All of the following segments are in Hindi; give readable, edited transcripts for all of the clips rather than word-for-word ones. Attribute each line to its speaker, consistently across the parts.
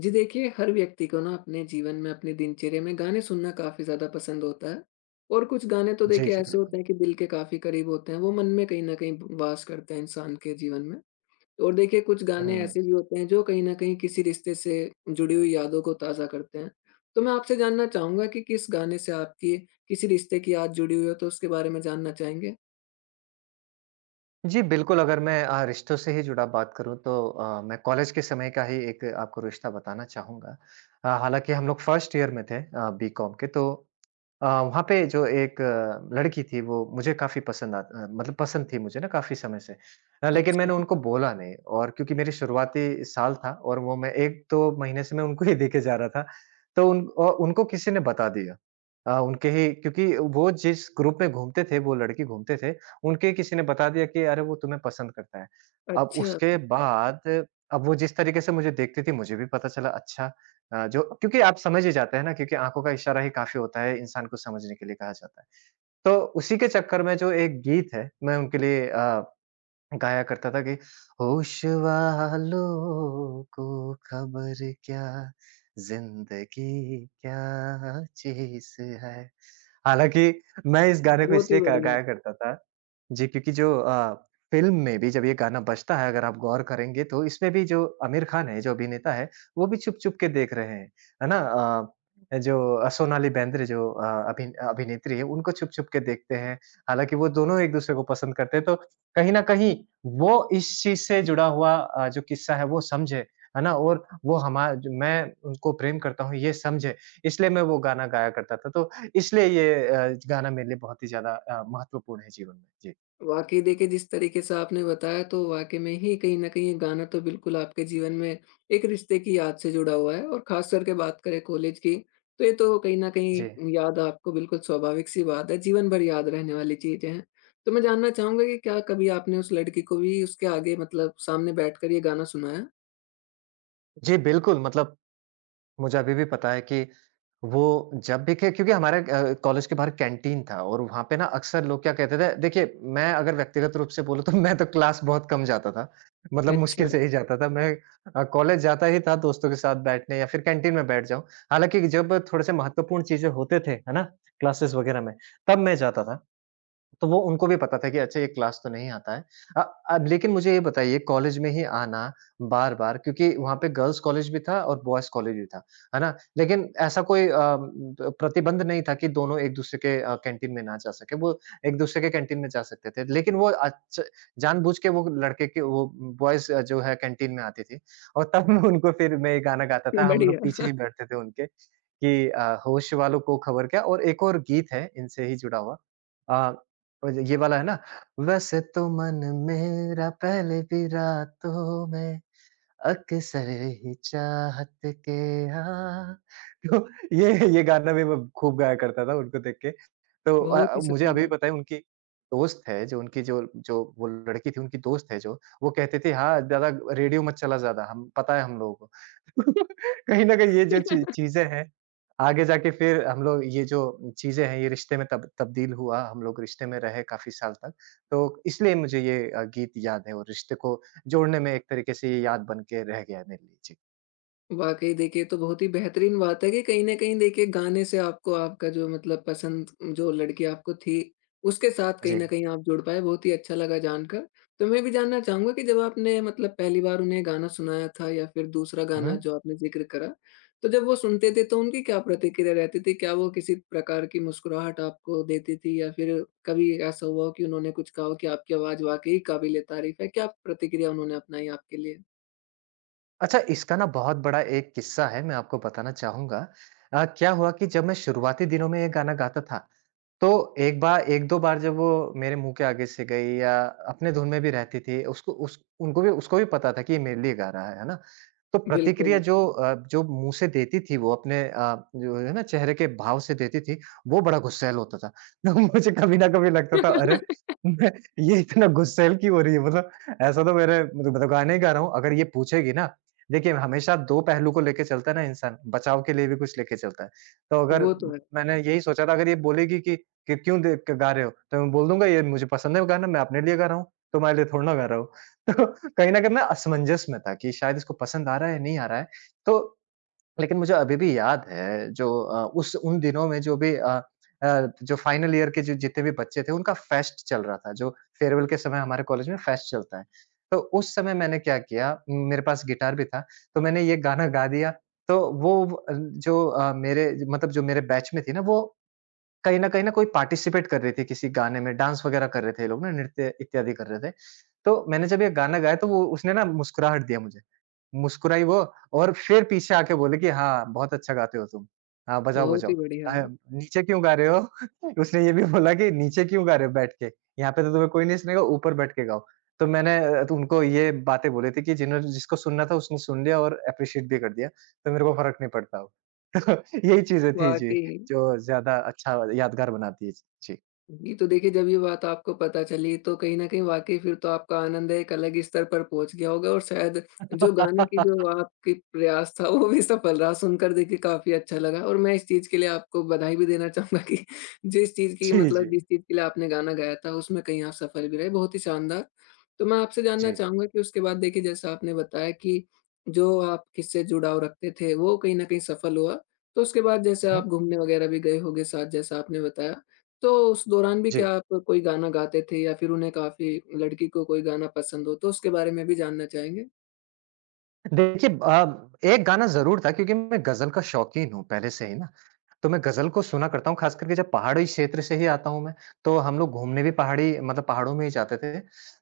Speaker 1: जी देखिए, हर व्यक्ति को ना अपने जीवन में, अपने दिनचर्या में गाने सुनना काफ़ी ज़्यादा पसंद होता है और कुछ गाने तो
Speaker 2: जी,
Speaker 1: देखिए
Speaker 2: जी,
Speaker 1: ऐसे
Speaker 2: बिल्कुल।
Speaker 1: होते हैं कि दिल के काफ़ी करीब होते हैं, वो मन में कहीं न कहीं वास करते हैं इंसान के जीवन में। और देखिए कुछ गाने
Speaker 2: हुँ।
Speaker 1: ऐसे भी होते हैं जो कहीं न कहीं किसी रिश्ते से जुड़ी हुई यादों को ताज़ा करते हैं। तो मैं आपसे जानना चाहूँगा कि किस गाने से आपकी किसी रिश्ते की याद जुड़ी हुई हो तो उसके बारे में जानना चाहेंगे?
Speaker 2: जी, बिल्कुल। अगर मैं रिश्तों से ही जुड़ा बात करूँ तो मैं कॉलेज के समय का ही एक आपको रिश्ता बताना चाहूँगा। हालाँकि हम लोग फर्स्ट ईयर में थे बीकॉम के, तो वहाँ पे जो एक लड़की थी, वो मुझे काफ़ी पसंद मतलब पसंद थी मुझे ना काफ़ी समय से। लेकिन
Speaker 1: अच्छा,
Speaker 2: मैंने उनको बोला नहीं, और क्योंकि मेरी शुरुआती साल था और वो मैं 1-2 महीने से मैं उनको ही देखे जा रहा था। तो उनको किसी ने बता दिया। उनके ही, क्योंकि वो जिस ग्रुप में घूमते थे, वो लड़की घूमते थे, उनके किसी ने बता दिया कि अरे वो तुम्हें पसंद करता है। अब
Speaker 1: अच्छा,
Speaker 2: उसके बाद अब वो जिस तरीके से मुझे देखती थी, मुझे भी पता चला। अच्छा, जो क्योंकि आप समझ ही जाते हैं ना, क्योंकि आँखों का इशारा ही काफ़ी होता है इंसान को समझने के लिए, कहा जाता है। तो उसी के चक्कर में जो एक गीत है, मैं उनके लिए गाया करता था कि होश वालों को खबर क्या, ज़िंदगी क्या चीज़ है। हालाँकि मैं इस गाने को
Speaker 1: बहुत ही
Speaker 2: इसलिए गा
Speaker 1: बढ़िया।
Speaker 2: गाया करता था जी, क्योंकि जो फ़िल्म में भी जब ये गाना बजता है, अगर आप गौर करेंगे तो इसमें भी जो आमिर खान है, जो अभिनेता है, वो भी चुप-चुप के देख रहे हैं, है ना? जो सोनाली बेंद्रे, जो अभिनेत्री है, उनको चुप-चुप के देखते हैं। हालाँकि वो दोनों एक-दूसरे को पसंद करते हैं, तो कहीं न कहीं वो इस चीज़ से जुड़ा हुआ जो किस्सा है, वो समझे, है ना? और वो हमा ज मैं उनको प्रेम करता हूँ, ये समझे, इसलिए मैं वो गाना गाया करता था। तो इसलिए ये गाना मेरे लिए बहुत ही ज़्यादा महत्वपूर्ण है जीवन में। जी।
Speaker 1: वाक़ई देखिए, जिस तरीके से आपने बताया तो वाक़ई में ही कहीं न कहीं ये गाना तो बिल्कुल आपके जीवन में एक रिश्ते की याद से जुड़ा हुआ है और ख़ास करके बात करें कॉलेज की, तो ये तो कहीं न
Speaker 2: जी।
Speaker 1: कहीं याद आपको बिल्कुल स्वाभाविक-सी बात है, जीवन भर याद रहने वाली चीज़ें हैं। तो मैं जानना चाहूँगा कि क्या कभी आपने उस लड़की को भी उसके आगे मतलब सामने बैठकर ये गाना सुनाया?
Speaker 2: जी, बिल्कुल। मतलब मुझे अभी भी पता है कि वो जब भी खे क्योंकि हमारे कॉलेज के बाहर कैंटीन था, और वहाँ पे ना अक्सर लोग क्या कहते थे देखिए, मैं अगर व्यक्तिगत रूप से बोलूँ तो मैं तो क्लास बहुत कम जाता था। मतलब मुश्किल
Speaker 1: अच्छा,
Speaker 2: से ही जाता था। मैं कॉलेज जाता ही था दोस्तों के साथ बैठने, या फिर कैंटीन में बैठ जाऊँ। हालाँकि जब थोड़े से महत्वपूर्ण चीज़ें होते थे, है ना, क्लासेस वग़ैरह में, तब मैं जाता था। तो वो उनको भी पता था कि अच्छा, ये क्लास तो नहीं आता है। अ, अब लेकिन मुझे ये बताइए, कॉलेज में ही आना बार-बार, क्योंकि वहाँ पे गर्ल्स कॉलेज भी था और बॉयज़ कॉलेज भी था, है ना? लेकिन ऐसा कोई अ, ब प्रतिबंध नहीं था कि दोनों एक-दूसरे के कैंटीन में ना जा सकें, वो एक-दूसरे के कैंटीन में जा सकते थे। लेकिन वो अच्छ जानबूझ के वो लड़के के वो बॉयज़ जो है कैंटीन में आती थी, और तब मैं उनको, फिर मैं ये गाना गाता था, हम लोग
Speaker 1: बढ़िया,
Speaker 2: पीछे ही बैठते थे उनके कि होश वालों को खबर क्या, और एक और गीत है इनसे ही जुड़ा हुआ। अ और ये वाला है ना? वैसे तो मन मेरा पहले भी रातों में अक्सर ही चाहत के आ तो ये गाना भी मैं खूब गाया करता था उनको देख के। तो
Speaker 1: बहुत ही
Speaker 2: मुझे अभी भी
Speaker 1: शानदार।
Speaker 2: पता है, उनकी दोस्त है जो, उनकी जो जो वो लड़की थी, उनकी दोस्त है जो, वो कहती थी, हाँ, ज़्यादा रेडियो मत चला, ज़्यादा हम पता है हम लोगों को। कहीं न कहीं ये जो ची चीज़ें हैं, आगे जाके फिर हम लोग ये जो चीज़ें हैं, ये रिश्ते में तब तब्दील हुआ, हम लोग रिश्ते में रहे काफ़ी साल तक। तो इसलिए मुझे ये गीत याद है, और रिश्ते को जोड़ने में एक तरीके से ये याद बन के रह गया है मेरे लिए। जी।
Speaker 1: वाक़ई देखिए, ये तो बहुत ही बेहतरीन बात है कि कहीं न कहीं देखिए गाने से आपको आपका जो मतलब पसंद जो लड़की आपको थी, उसके साथ कहीं
Speaker 2: जी।
Speaker 1: न कहीं आप जुड़ पाए, बहुत ही अच्छा लगा जानकर। तो मैं भी जानना चाहूँगा कि जब आपने मतलब पहली बार उन्हें गाना सुनाया था या फिर दूसरा
Speaker 2: हुँ,
Speaker 1: गाना
Speaker 2: हुँ।
Speaker 1: जो आपने ज़िक्र करा, तो जब वो सुनते थे तो उनकी क्या प्रतिक्रिया रहती थी? क्या वो किसी प्रकार की मुस्कुराहट आपको देती थी या फिर कभी ऐसा हुआ हो कि उन्होंने कुछ कहा हो कि आपकी आवाज़ वाक़ई काबिल-ए-तारीफ़ है? क्या प्रतिक्रिया उन्होंने अपनाई आपके लिए?
Speaker 2: अच्छा, इसका ना बहुत बड़ा एक किस्सा है, मैं आपको बताना चाहूँगा। क्या हुआ कि जब मैं शुरुआती दिनों में ये गाना गाता था, तो एक बार, 1-2 बार जब वो मेरे मुँह के आगे से गई, या अपने धुन में भी रहती थी, उसको भी पता था कि ये मेरे लिए गा रहा है ना? तो प्रतिक्रिया
Speaker 1: बिल्कुल,
Speaker 2: जो मुँह से देती थी वो, अपने जो है ना, चेहरे के भाव से देती थी, वो बड़ा गुस्सैल होता था। तो मुझे कभी ना कभी लगता था, अरे! मैं ये इतना गुस्सैल क्यों हो रही है? मतलब ऐसा तो मेरे, मतलब मैं गाना ही गा रहा हूँ। अगर ये पूछेगी ना, देखिए हमेशा 2 पहलू को लेके चलता है ना इंसान, बचाव के लिए भी कुछ लेके चलता है। तो अगर
Speaker 1: वो तो है।
Speaker 2: मैंने यही सोचा था, अगर ये बोलेगी कि क्यों दे क गा रहे हो, तो मैं बोल दूँगा, ये मुझे पसंद है गाना, मैं अपने लिए गा रहा हूँ, तुम्हारे लिए थोड़ी ना गा रहा हूँ। तो कहीं न कहीं मैं असमंजस में था कि शायद इसको पसंद आ रहा है, नहीं आ रहा है। तो लेकिन मुझे अभी भी याद है, जो अ, उस उन दिनों में जो भी जो फाइनल ईयर के, जो जितने भी बच्चे थे, उनका फेस्ट चल रहा था, जो फेयरवेल के समय हमारे कॉलेज में फेस्ट चलता है। तो उस समय मैंने क्या किया, मेरे पास गिटार भी था, तो मैंने ये गाना गा दिया। तो वो जो मेरे, मतलब जो मेरे बैच में थी ना, वो कहीं न कहीं, न कोई पार्टिसिपेट कर रहे थे किसी गाने में, डांस वगैरह कर रहे थे ये लोग ना, नृत्य इत्यादि कर रहे थे। तो मैंने जब ये गाना गाया, तो वो, उसने ना, मुस्कुराहट दिया मुझे। मुस्कुराई वो, और फिर पीछे आके बोली कि हाँ, बहुत अच्छा गाते हो तुम। हाँ, बजाओ,
Speaker 1: बहुत
Speaker 2: बजाओ।
Speaker 1: ही बढ़िया,
Speaker 2: अ, नीचे क्यों गा रहे हो? उसने ये भी बोला कि नीचे क्यों गा रहे हो बैठ के? यहाँ पे तो तुम्हें कोई नहीं सुनेगा, ऊपर बैठ के गाओ। तो तो उनको ये बातें बोली थी, कि जिन्होंने, जिसको सुनना था उसने सुन लिया और एप्रिशिएट भी कर दिया, तो मेरे को फ़र्क नहीं पड़ता अब। तो यही चीज़ें थी जी,
Speaker 1: वाक़ई।
Speaker 2: जो ज़्यादा अच्छा यादगार बनाती है। जी।
Speaker 1: जी, तो देखिए जब ये बात आपको पता चली तो कहीं न कहीं वाक़ई फिर तो आपका आनंद है एक अलग स्तर पर पहुँच गया होगा और शायद जो गाने की जो आपकी प्रयास था वो भी सफल रहा सुनकर देखिए काफ़ी अच्छा लगा और मैं इस चीज़ के लिए आपको बधाई भी देना चाहूँगा कि जिस चीज़ की
Speaker 2: जी, जी।
Speaker 1: मतलब जिस चीज़ के लिए आपने गाना गाया था उसमें कहीं आप सफल भी रहे, बहुत ही शानदार। तो मैं आपसे जानना
Speaker 2: जी।
Speaker 1: चाहूँगा कि उसके बाद देखिए जैसा आपने बताया कि जो आप किससे जुड़ाव रखते थे वो कहीं न कहीं सफल हुआ, तो उसके बाद जैसे
Speaker 2: हुँ, हुँ।
Speaker 1: आप घूमने वग़ैरह भी गए होंगे साथ जैसा आपने बताया। तो उस दौरान भी
Speaker 2: जी।
Speaker 1: क्या आप कोई गाना गाते थे या फिर उन्हें काफ़ी लड़की को कोई गाना पसंद हो, तो उसके बारे में भी जानना चाहेंगे?
Speaker 2: देखिए, एक गाना ज़रूर था, क्योंकि मैं गज़ल का शौकीन हूँ पहले से ही ना। तो मैं गज़ल को सुना करता हूँ, ख़ास करके जब पहाड़ी क्षेत्र से ही आता हूँ मैं, तो हम लोग घूमने भी पहाड़ी, मतलब पहाड़ों में ही जाते थे।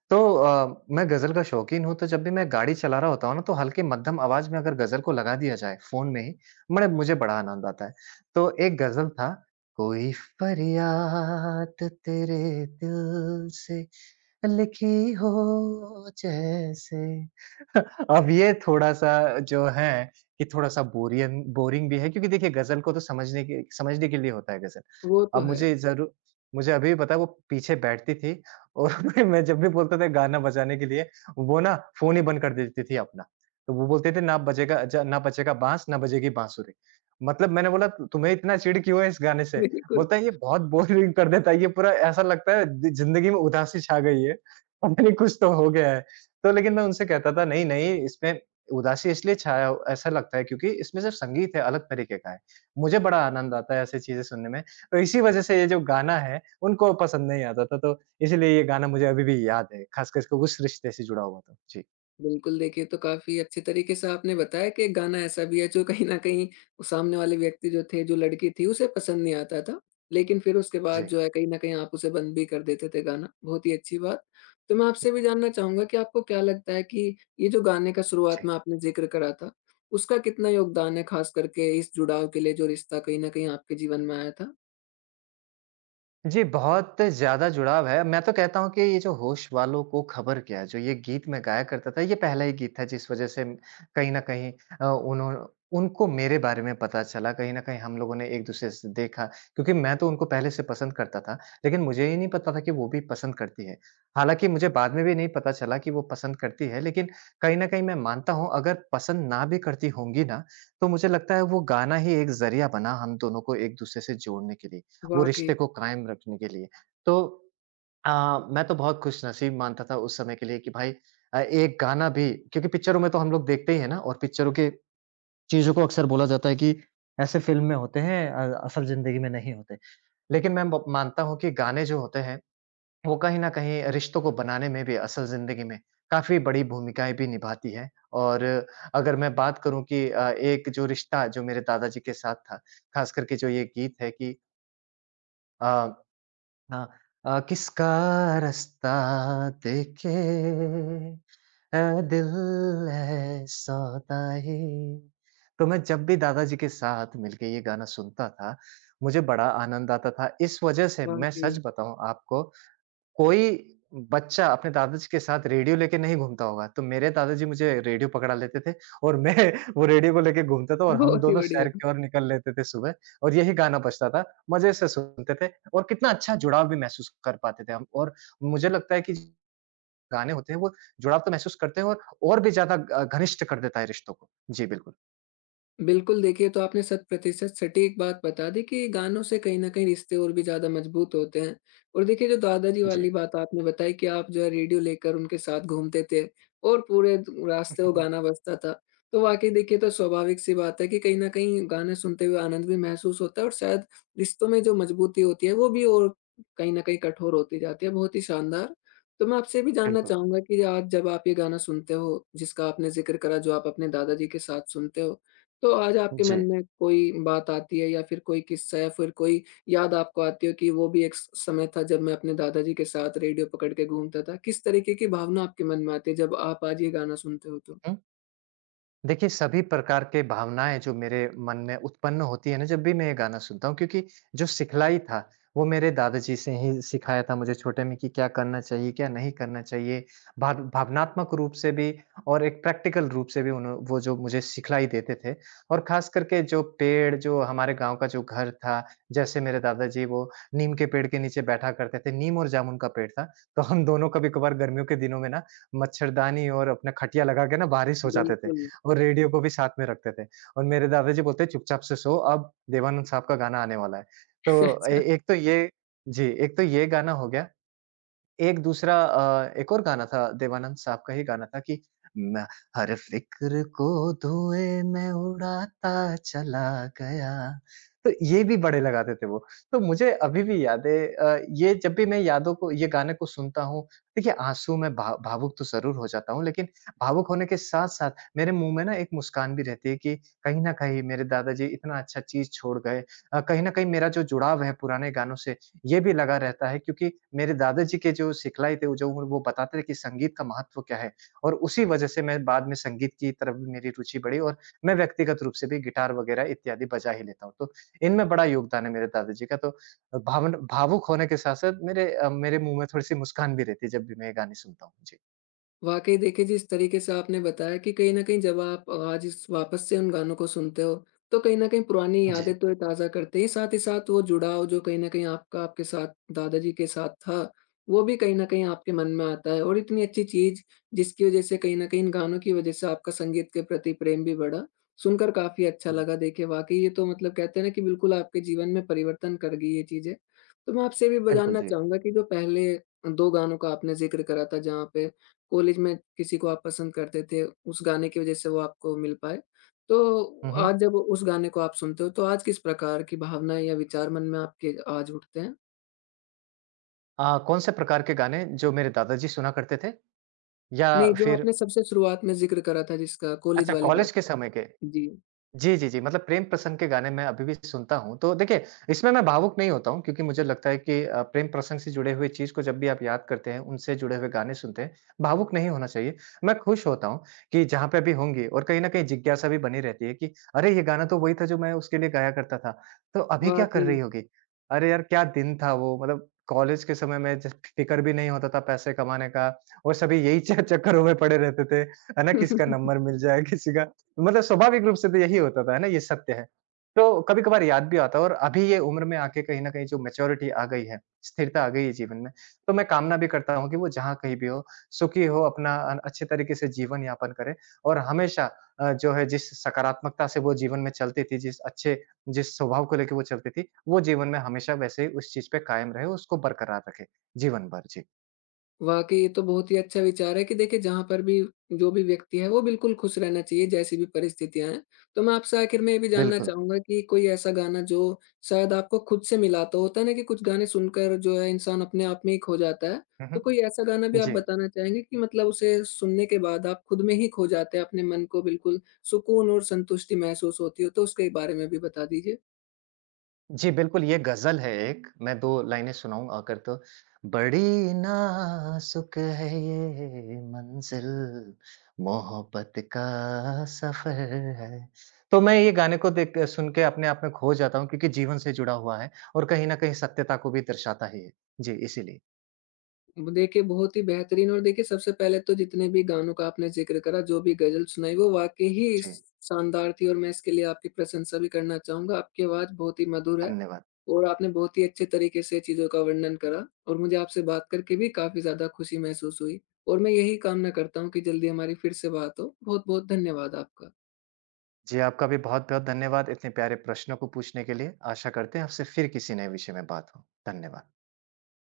Speaker 2: तो मैं गज़ल का शौकीन हूँ, तो जब भी मैं गाड़ी चला रहा होता हूँ ना, तो हल्की मध्यम आवाज़ में अगर गज़ल को लगा दिया जाए फ़ोन में ही, मड़े मुझे बड़ा आनंद आता है। तो एक गज़ल था, कोई फ़रियाद तेरे दिल से लिखी हो जैसे। अब ये थोड़ा-सा जो है कि थोड़ा-सा बोरियन बोरिंग भी है, क्योंकि देखिए, गज़ल को तो समझने के लिए होता है गज़ल।
Speaker 1: वो तो
Speaker 2: अब
Speaker 1: है,
Speaker 2: मुझे ज़रू मुझे अभी भी पता है, वो पीछे बैठती थी, और मैं जब भी बोलता था गाना बजाने के लिए, वो ना फ़ोन ही बंद कर देती थी अपना। तो वो बोलते थे ना, बजेगा ज ना बजेगा बाँस, ना बजेगी बाँसुरी। मतलब मैंने बोला, तुम्हें इतना चिढ़ क्यों है इस गाने से?
Speaker 1: बिल्कुल।
Speaker 2: बोलता है ये बहुत बोरिंग कर देता है, ये पूरा ऐसा लगता है द ज़िंदगी में उदासी छा गई है, पता नहीं कुछ तो हो गया है।" तो लेकिन मैं उनसे कहता था, नहीं, नहीं, इसमें उदासी इसलिए ऐसा लगता है, क्योंकि इसमें सिर्फ़ संगीत है, अलग तरीके का है। मुझे बड़ा आनंद आता है ऐसी चीज़ें सुनने में। तो इसी वजह से ये जो गाना है, उनको पसंद नहीं आता था, तो इसीलिए ये गाना मुझे अभी भी याद है, ख़ास करके उस रिश्ते से जुड़ा हुआ था। जी।
Speaker 1: बिल्कुल, देखिए तो काफ़ी अच्छे तरीके से आपने बताया कि एक गाना ऐसा भी है जो कहीं न कहीं उस सामने वाले व्यक्ति जो थे, जो लड़की थी उसे पसंद नहीं आता था। लेकिन फिर उसके बाद
Speaker 2: जी,
Speaker 1: जो है कहीं न कहीं आप उसे बंद भी कर देते थे गाना, बहुत ही अच्छी बात। तो मैं आपसे भी जानना चाहूँगा कि आपको क्या लगता है कि ये जो गाने का शुरुआत
Speaker 2: जी।
Speaker 1: में आपने ज़िक्र करा था, उसका कितना योगदान है ख़ास करके इस जुड़ाव के लिए जो रिश्ता कहीं न कहीं आपके जीवन में आया था?
Speaker 2: जी, बहुत ज़्यादा जुड़ाव है। मैं तो कहता हूँ कि ये जो होश वालों को खबर क्या, जो ये गीत मैं गाया करता था, ये पहला ही गीत था जिस वज़ह से कहीं न कहीं अ, उन्हों उनको मेरे बारे में पता चला। कहीं न कहीं हम लोगों ने एक-दूसरे से देखा, क्योंकि मैं तो उनको पहले से पसंद करता था, लेकिन मुझे ही नहीं पता था कि वो भी पसंद करती है। हालाँकि मुझे बाद में भी नहीं पता चला कि वो पसंद करती है, लेकिन कहीं न कहीं मैं मानता हूँ, अगर पसंद ना भी करती होंगी ना, तो मुझे लगता है वो गाना ही एक ज़रिया बना, हम दोनों को एक-दूसरे से जोड़ने के लिए, वो
Speaker 1: वाक़ई,
Speaker 2: रिश्ते को कायम रखने के लिए। तो अ, मैं तो बहुत खुशनसीब मानता था उस समय के लिए, कि भाई, एक गाना भी, क्योंकि पिक्चरों में तो हम लोग देखते ही हैं ना, और पिक्चरों के चीज़ों को अक्सर बोला जाता है कि ऐसे फ़िल्म में होते हैं, असल ज़िंदगी में नहीं होते। लेकिन मैं ब मानता हूँ कि गाने जो होते हैं, वो कहीं न कहीं रिश्तों को बनाने में भी असल ज़िंदगी में काफ़ी बड़ी भूमिकाएँ भी निभाती हैं। और अगर मैं बात करूँ कि एक जो रिश्ता जो मेरे दादाजी के साथ था, ख़ास करके जो ये गीत है कि अ हाँ। किसका रास्ता देखे ए दिल है सौदाई। तो मैं जब भी दादाजी के साथ मिलके ये गाना सुनता था, मुझे बड़ा आनंद आता था। इस वज़ह से मैं सच
Speaker 1: वाक़ई,
Speaker 2: बताऊँ आपको, कोई बच्चा अपने दादाजी के साथ रेडियो लेके नहीं घूमता होगा, तो मेरे दादाजी मुझे रेडियो पकड़ा लेते थे और मैं वो रेडियो को लेके घूमता था और हम
Speaker 1: बहुत ही
Speaker 2: दोनों
Speaker 1: बढ़िया।
Speaker 2: सैर की ओर निकल लेते थे सुबह। और यही गाना बजता था, मज़े से सुनते थे और कितना अच्छा जुड़ाव भी महसूस कर पाते थे हम। और मुझे लगता है कि गाने होते हैं वो जुड़ाव तो महसूस करते हैं और भी ज़्यादा घनिष्ठ कर देता है रिश्तों को। जी, बिल्कुल।
Speaker 1: बिल्कुल, देखिए तो आपने शत प्रतिशत सटीक बात बता दी कि गानों से कहीं न कहीं रिश्ते और भी ज़्यादा मजबूत होते हैं। और देखिए जो दादाजी
Speaker 2: जी।
Speaker 1: वाली बात आपने बताई कि आप जो है रेडियो लेकर उनके साथ घूमते थे और पूरे द रास्ते वो गाना बजता था। तो वाक़ई देखिए तो स्वाभाविक-सी बात है कि कहीं न कहीं गाने सुनते हुए आनंद भी महसूस होता है और शायद रिश्तों में जो मजबूती होती है वो भी और कहीं न कहीं कठोर होती जाती है। बहुत ही शानदार! तो मैं आपसे ये भी जानना
Speaker 2: बिल्कुल।
Speaker 1: चाहूँगा कि आज जब आप ये गाना सुनते हो, जिसका आपने ज़िक्र करा जो आप अपने दादाजी के साथ सुनते हो, तो आज आपके
Speaker 2: जी।
Speaker 1: मन में कोई बात आती है या फिर कोई किस्सा या फिर कोई याद आपको आती हो कि वो भी एक समय था जब मैं अपने दादाजी के साथ रेडियो पकड़ के घूमता था। किस तरीके की भावना आपके मन में आती है जब आप आज ये गाना सुनते हो तो?
Speaker 2: देखिए, सभी प्रकार के भावनाएँ जो मेरे मन में उत्पन्न होती है ना, जब भी मैं ये गाना सुनता हूँ क्योंकि जो सिखलाई था, वो मेरे दादाजी से ही सिखाया था मुझे छोटे में कि क्या करना चाहिए, क्या नहीं करना चाहिए। भाव भावनात्मक रूप से भी और एक प्रैक्टिकल रूप से भी उन्हों वो जो मुझे सिखलाई देते थे। और ख़ास करके जो पेड़, जो हमारे गाँव का जो घर था, जैसे मेरे दादाजी वो नीम के पेड़ के नीचे बैठा करते थे, नीम और जामुन का पेड़ था। तो हम दोनों कभी-कभार गर्मियों के दिनों में ना, मच्छरदानी और अपना खटिया लगा के ना बारिश हो जाते थे।
Speaker 1: बिल्कुल।
Speaker 2: और रेडियो को भी साथ में रखते थे और मेरे दादाजी बोलते चुपचाप से सो अब देवानंद साहब का गाना आने वाला है। तो ए एक तो ये, जी, एक तो ये गाना हो गया। एक दूसरा, एक और गाना था देवानंद साहब का ही गाना था कि मैं हर फ़िक्र को धुएँ में उड़ाता चला गया। तो ये भी बड़े लगाते थे वो। तो मुझे अभी भी याद है ये जब भी मैं यादों को ये गाने को सुनता हूँ, देखिए आँसू में भा भावुक तो ज़रूर हो जाता हूँ, लेकिन भावुक होने के साथ-साथ मेरे मुँह में ना एक मुस्कान भी रहती है कि कहीं न कहीं मेरे दादाजी इतना अच्छा चीज़ छोड़ गए। कहीं न कहीं मेरा जो जुड़ाव है पुराने गानों से ये भी लगा रहता है क्योंकि मेरे दादाजी के जो सिखलाई थे, वो जो वो बताते थे कि संगीत का महत्व क्या है और उसी वजह से मैं बाद में संगीत की तरफ भी मेरी रुचि बढ़ी और मैं व्यक्तिगत रूप से भी गिटार वगैरह इत्यादि बजा ही लेता हूँ। तो इनमें बड़ा योगदान है मेरे दादाजी का, तो भावन भावुक होने के साथ-साथ मेरे मेरे मुँह में थोड़ी-सी मुस्कान भी रहती है जब भी मैं ये गाने सुनता हूँ। जी।
Speaker 1: वाक़ई देखिए, जिस तरीके से आपने बताया कि कहीं न कहीं जब आप आज इस वापस से उन गानों को सुनते हो, तो कहीं न कहीं पुरानी
Speaker 2: जी।
Speaker 1: यादें तो ये ताज़ा करते ही साथ वो जुड़ाव जो कहीं न कहीं आपका आपके साथ दादाजी के साथ था, वो भी कहीं न कहीं आपके मन में आता है और इतनी अच्छी चीज़ जिसकी वज़ह से कहीं न कहीं इन गानों की वज़ह से आपका संगीत के प्रति प्रेम भी बढ़ा, सुनकर काफ़ी अच्छा
Speaker 2: हुँ,
Speaker 1: लगा देखिए वाक़ई ये तो मतलब कहते हैं ना कि बिल्कुल आपके जीवन में परिवर्तन कर गई ये चीज़ें। तो मैं आपसे ये भी ब
Speaker 2: बिल्कुल,
Speaker 1: जानना
Speaker 2: जी।
Speaker 1: चाहूँगा कि जो पहले 2 गानों का आपने ज़िक्र करा था जहाँ पे कॉलेज में किसी को आप पसंद करते थे, उस गाने की वज़ह से वो आपको मिल पाए।
Speaker 2: हुँ,
Speaker 1: तो
Speaker 2: हुँ।
Speaker 1: आज जब उस गाने को आप सुनते हो, तो आज किस प्रकार की भावनाएँ या विचार मन में आपके आज उठते हैं?
Speaker 2: कौन से प्रकार के गाने जो मेरे दादाजी सुना करते थे या
Speaker 1: नहीं, जो
Speaker 2: फिर
Speaker 1: आपने सबसे शुरुआत में ज़िक्र करा था जिसका कॉलेज
Speaker 2: अच्छा
Speaker 1: वाली
Speaker 2: कॉलेज
Speaker 1: बात।
Speaker 2: के समय के?
Speaker 1: जी,
Speaker 2: जी, जी, जी। मतलब प्रेम प्रसंग के गाने मैं अभी भी सुनता हूँ। तो देखिए, इसमें मैं भावुक नहीं होता हूँ क्योंकि मुझे लगता है कि प्रेम प्रसंग से जुड़े हुए चीज़ को जब भी आप याद करते हैं, उनसे जुड़े हुए गाने सुनते हैं, भावुक नहीं होना चाहिए। मैं खुश होता हूँ कि जहाँ पे भी होंगी और कहीं न कहीं जिज्ञासा भी बनी रहती है कि अरे! ये गाना तो वही था जो मैं उसके लिए गाया करता था। तो अभी क्या कर
Speaker 1: वाक़ई।
Speaker 2: रही होगी? अरे यार! क्या दिन था वो? मतलब कॉलेज के समय में जब फ़िक्र भी नहीं होता था पैसे कमाने का और सभी यही च चक्करों में पड़े रहते थे, है ना? किसका नंबर मिल जाए, किसी का मतलब स्वाभाविक रूप से तो यही होता था, है ना? ये सत्य है। तो कभी-कभार याद भी आता है और अभी ये उम्र में आके कहीं न कहीं जो मैच्योरिटी आ गई है, स्थिरता आ गई है जीवन में, तो मैं कामना भी करता हूँ कि वो जहाँ कहीं भी हो, सुखी हो, अपना अच्छे तरीके से जीवन यापन करे और हमेशा जो है जिस सकारात्मकता से वो जीवन में चलती थी, जिस अच्छे जिस स्वभाव को लेके वो चलती थी, वो जीवन में हमेशा वैसे ही उस चीज़ पे कायम रहे, उसको बरकरार रखे जीवन भर। जी,
Speaker 1: वाक़ई ये तो बहुत ही अच्छा विचार है कि देखिए जहाँ पर भी जो भी व्यक्ति है वो बिल्कुल खुश रहना चाहिए जैसी भी परिस्थितियाँ हैं। तो मैं आपसे आखिर में ये भी जानना
Speaker 2: बिल्कुल।
Speaker 1: चाहूँगा कि कोई ऐसा गाना जो शायद आपको खुद से मिलाता हो, होता है ना कि कुछ गाने सुनकर जो है इंसान अपने आप में ही खो जाता है।
Speaker 2: हुँ,
Speaker 1: तो कोई ऐसा गाना भी
Speaker 2: हुँ।
Speaker 1: आप
Speaker 2: जी।
Speaker 1: बताना चाहेंगे कि मतलब उसे सुनने के बाद आप खुद में ही खो जाते हैं, अपने मन को बिल्कुल सुकून और संतुष्टि महसूस होती हो? तो उसके बारे में भी बता दीजिए।
Speaker 2: जी, बिल्कुल, ये गज़ल है एक, मैं 2 लाइनें सुनाऊँ आकर तो। बड़ी नाज़ुक है ये मंज़िल, मोहब्बत का सफ़र है। तो मैं ये गाने को देख सुन के अपने आप में खो जाता हूँ क्योंकि जीवन से जुड़ा हुआ है और कहीं न कहीं सत्यता को भी दर्शाता है ये। जी, इसीलिए।
Speaker 1: देखिए, बहुत ही बेहतरीन और देखिए सबसे पहले तो जितने भी गानों का आपने ज़िक्र करा, जो भी गज़ल सुनाई वो वाक़ई ही
Speaker 2: जी,
Speaker 1: स शानदार थी और मैं इसके लिए आपकी प्रशंसा भी करना चाहूँगा। आपकी आवाज़ बहुत ही मधुर है
Speaker 2: धन्यवाद।
Speaker 1: और आपने बहुत ही अच्छे तरीके से चीज़ों का वर्णन करा और मुझे आपसे बात करके भी काफ़ी ज़्यादा खुशी महसूस हुई और मैं यही कामना करता हूँ कि जल्दी हमारी फिर से बात हो। बहुत-बहुत धन्यवाद आपका।
Speaker 2: जी, आपका भी बहुत-बहुत धन्यवाद इतने प्यारे प्रश्नों को पूछने के लिए। आशा करते हैं आपसे फिर किसी नए विषय में बात हो। धन्यवाद।